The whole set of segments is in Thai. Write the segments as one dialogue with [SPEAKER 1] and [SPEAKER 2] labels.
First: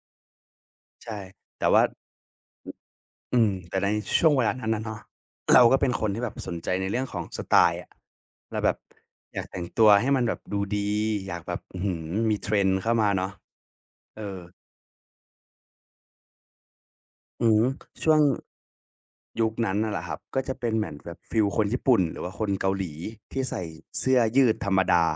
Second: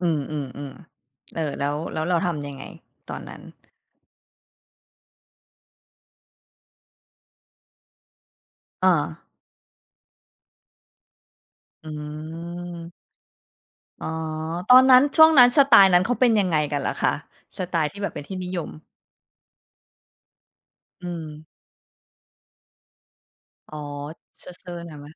[SPEAKER 1] อือ
[SPEAKER 2] ใช
[SPEAKER 1] ๆ
[SPEAKER 2] ่
[SPEAKER 1] ๆ เออ
[SPEAKER 2] แ
[SPEAKER 1] แ
[SPEAKER 2] ต
[SPEAKER 1] ล
[SPEAKER 2] ่
[SPEAKER 1] ้
[SPEAKER 2] ว
[SPEAKER 1] ว
[SPEAKER 2] ่า
[SPEAKER 1] แล้วเราทำยังไงตอนนั
[SPEAKER 2] อ
[SPEAKER 1] ้
[SPEAKER 2] ื
[SPEAKER 1] น?
[SPEAKER 2] ม แต่ในช่วงเวลานั้นอะเนาะ เราก็เป็นคนที่แบบสนใจในเรื่องของสไตล์อะ เราแบบ
[SPEAKER 1] อา
[SPEAKER 2] อยากแต่งตัวให้มันแบบดูดี อยากแบบ อื้อ
[SPEAKER 1] อื
[SPEAKER 2] ฮือ มี Trend เข้า
[SPEAKER 1] ม
[SPEAKER 2] มาเนาะ
[SPEAKER 1] อ๋อ
[SPEAKER 2] เออ
[SPEAKER 1] ตอนนั้น ช่วงนั้น สไตล์นั้นเขาเป็นยังไงกันหรอคะ?
[SPEAKER 2] อื
[SPEAKER 1] ส
[SPEAKER 2] ม
[SPEAKER 1] ไตล์ที่แ
[SPEAKER 2] ช
[SPEAKER 1] บ
[SPEAKER 2] ่
[SPEAKER 1] บ
[SPEAKER 2] ว
[SPEAKER 1] เป
[SPEAKER 2] ง
[SPEAKER 1] ็นที่นิยม
[SPEAKER 2] ยุคนั้นน่ะเหรอครับ ก็จะเป็นเหมือน
[SPEAKER 1] อื
[SPEAKER 2] แบบฟีล
[SPEAKER 1] ม
[SPEAKER 2] คนญี่ปุ่น หรือว่าคนเกาหลีที่ใส่
[SPEAKER 1] อ๋อ
[SPEAKER 2] เสื้อย
[SPEAKER 1] เซ
[SPEAKER 2] ืดธร
[SPEAKER 1] อร
[SPEAKER 2] รม
[SPEAKER 1] ์ ๆ หน่
[SPEAKER 2] ด
[SPEAKER 1] อยไ
[SPEAKER 2] า
[SPEAKER 1] หม?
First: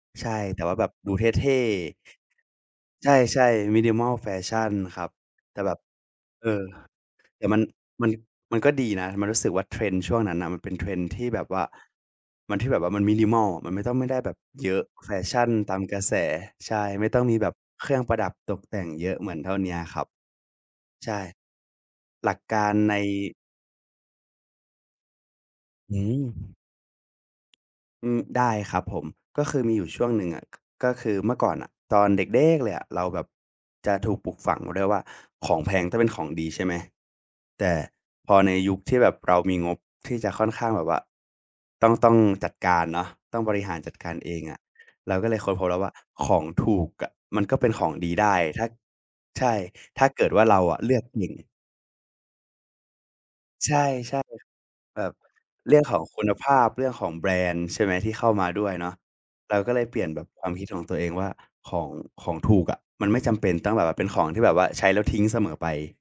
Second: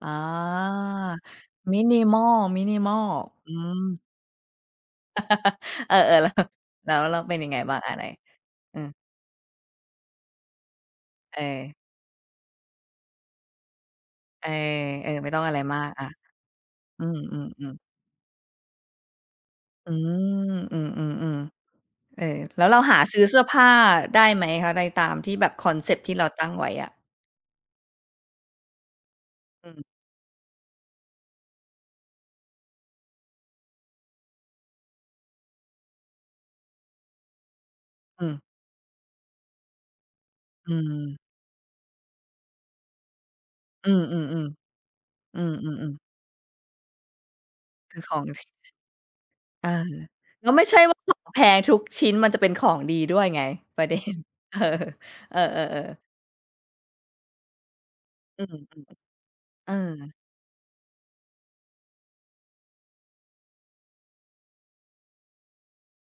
[SPEAKER 1] อา
[SPEAKER 2] ใช่ แต่ว่าแบบดูเท่ ๆ
[SPEAKER 1] Minimal Minimal
[SPEAKER 2] ใช่
[SPEAKER 1] อื
[SPEAKER 2] ๆ
[SPEAKER 1] ม
[SPEAKER 2] Minimal แฟชั่นครับ แต่แบบ
[SPEAKER 1] เออ ๆ แล้ว
[SPEAKER 2] เออ
[SPEAKER 1] แล้วเราเป็น
[SPEAKER 2] แต
[SPEAKER 1] ย
[SPEAKER 2] ่
[SPEAKER 1] ัง
[SPEAKER 2] ม
[SPEAKER 1] ไ
[SPEAKER 2] ั
[SPEAKER 1] ง
[SPEAKER 2] น
[SPEAKER 1] บ้างอะไหน?
[SPEAKER 2] มัน มันก็
[SPEAKER 1] เออ
[SPEAKER 2] ดีนะ มันรู้สึกว่า Trend ช่วงนั้นน่ะ มันเป็น Trend ที่แ
[SPEAKER 1] เ
[SPEAKER 2] บบว่า
[SPEAKER 1] ออ
[SPEAKER 2] มัน ที่แบบว่ามัน Minimal อะ มันไม่ต้อง ไม่ได้แบบ
[SPEAKER 1] เอ
[SPEAKER 2] เยอะแฟ
[SPEAKER 1] อ ๆ ไม่
[SPEAKER 2] ช
[SPEAKER 1] ต้อ
[SPEAKER 2] ั
[SPEAKER 1] ง
[SPEAKER 2] ่น
[SPEAKER 1] อะไร
[SPEAKER 2] ตา
[SPEAKER 1] มา
[SPEAKER 2] ม
[SPEAKER 1] ก
[SPEAKER 2] กร
[SPEAKER 1] อ
[SPEAKER 2] ะ
[SPEAKER 1] า
[SPEAKER 2] แส ใช่
[SPEAKER 1] อ
[SPEAKER 2] ไ
[SPEAKER 1] ื
[SPEAKER 2] ม่ต้องมีแบบ
[SPEAKER 1] ม ๆ ๆ
[SPEAKER 2] เครื่องประดับตกแต่งเยอะเหมือนเท่าเนี้ย
[SPEAKER 1] อื
[SPEAKER 2] ครับ ใช่
[SPEAKER 1] ม ๆ ๆ ๆ เออ
[SPEAKER 2] หลักก
[SPEAKER 1] แล้
[SPEAKER 2] า
[SPEAKER 1] ว
[SPEAKER 2] ร
[SPEAKER 1] เรา
[SPEAKER 2] ใ
[SPEAKER 1] ห
[SPEAKER 2] น
[SPEAKER 1] าซื้อเสื้อผ้าได้ไหมคะ? ในตามที่แบบคอนเซ
[SPEAKER 2] อ
[SPEAKER 1] ปต
[SPEAKER 2] ื
[SPEAKER 1] ์ที่เ
[SPEAKER 2] ม
[SPEAKER 1] ราตั้งไว้อะ
[SPEAKER 2] อืม ได้ครับผม ก็คือ
[SPEAKER 1] อ
[SPEAKER 2] ม
[SPEAKER 1] ื
[SPEAKER 2] ีอย
[SPEAKER 1] ม
[SPEAKER 2] ู่ช่วงหนึ่งอะ ก ก็คือเมื่อก่อนน่ะตอนเด็กเด๊กเลยอะ เราแบบจะถูกปลูกฝังไว้ด้วยว่า ของแพงต้องเป็นของดี ใช่ไหม? แต่
[SPEAKER 1] อื
[SPEAKER 2] พอ
[SPEAKER 1] ม
[SPEAKER 2] ในยุคที่แบบเรามีงบที่จะค่อนข้
[SPEAKER 1] อ
[SPEAKER 2] า
[SPEAKER 1] ื
[SPEAKER 2] งแบบว่า
[SPEAKER 1] ม
[SPEAKER 2] ต้อง ต้องจัดการเนาะ ต้องบริหาร
[SPEAKER 1] อื
[SPEAKER 2] จัด
[SPEAKER 1] อ
[SPEAKER 2] ก
[SPEAKER 1] ๆ
[SPEAKER 2] ารเองอะ
[SPEAKER 1] ๆ
[SPEAKER 2] เราก็เล
[SPEAKER 1] อื
[SPEAKER 2] ยค้นพบแล้
[SPEAKER 1] อ
[SPEAKER 2] วว่
[SPEAKER 1] ๆ
[SPEAKER 2] า
[SPEAKER 1] ๆ
[SPEAKER 2] ของถูกอะมันก็เป็นขอ
[SPEAKER 1] ค
[SPEAKER 2] ง
[SPEAKER 1] ือ
[SPEAKER 2] ด
[SPEAKER 1] ข
[SPEAKER 2] ี
[SPEAKER 1] อง
[SPEAKER 2] ได้
[SPEAKER 1] ที่
[SPEAKER 2] ถ้า ใช่
[SPEAKER 1] เออ
[SPEAKER 2] ถ้าเกิดว่า
[SPEAKER 1] แล้ว
[SPEAKER 2] เร
[SPEAKER 1] ไ
[SPEAKER 2] า
[SPEAKER 1] ม่ใ
[SPEAKER 2] อ
[SPEAKER 1] ช่
[SPEAKER 2] ะเล
[SPEAKER 1] ว่
[SPEAKER 2] ื
[SPEAKER 1] า
[SPEAKER 2] อกเก่ง
[SPEAKER 1] แพงทุกชิ้น มันจะเป็นของดีด้วยไง
[SPEAKER 2] ใช
[SPEAKER 1] ป
[SPEAKER 2] ่
[SPEAKER 1] ระเด็น เออ
[SPEAKER 2] ๆ แบบ
[SPEAKER 1] เอ
[SPEAKER 2] เรื
[SPEAKER 1] อ
[SPEAKER 2] ่อง
[SPEAKER 1] ๆ
[SPEAKER 2] ข
[SPEAKER 1] ๆ
[SPEAKER 2] องคุณภาพ เรื่องของแบรนด์ ใช่ไหม ที่เข้า
[SPEAKER 1] อื
[SPEAKER 2] มา
[SPEAKER 1] ม
[SPEAKER 2] ด้วยเนาะ เรา
[SPEAKER 1] ๆ เ
[SPEAKER 2] ก
[SPEAKER 1] อ
[SPEAKER 2] ็
[SPEAKER 1] อ
[SPEAKER 2] เลยเปลี่ยนแบบความคิดของตัวเองว่า ของ ของถูกอะ มันไม่จำเป็นต้องแบบว่า เป็นของที่แบบว่าใช้แล้วทิ้งเสมอไป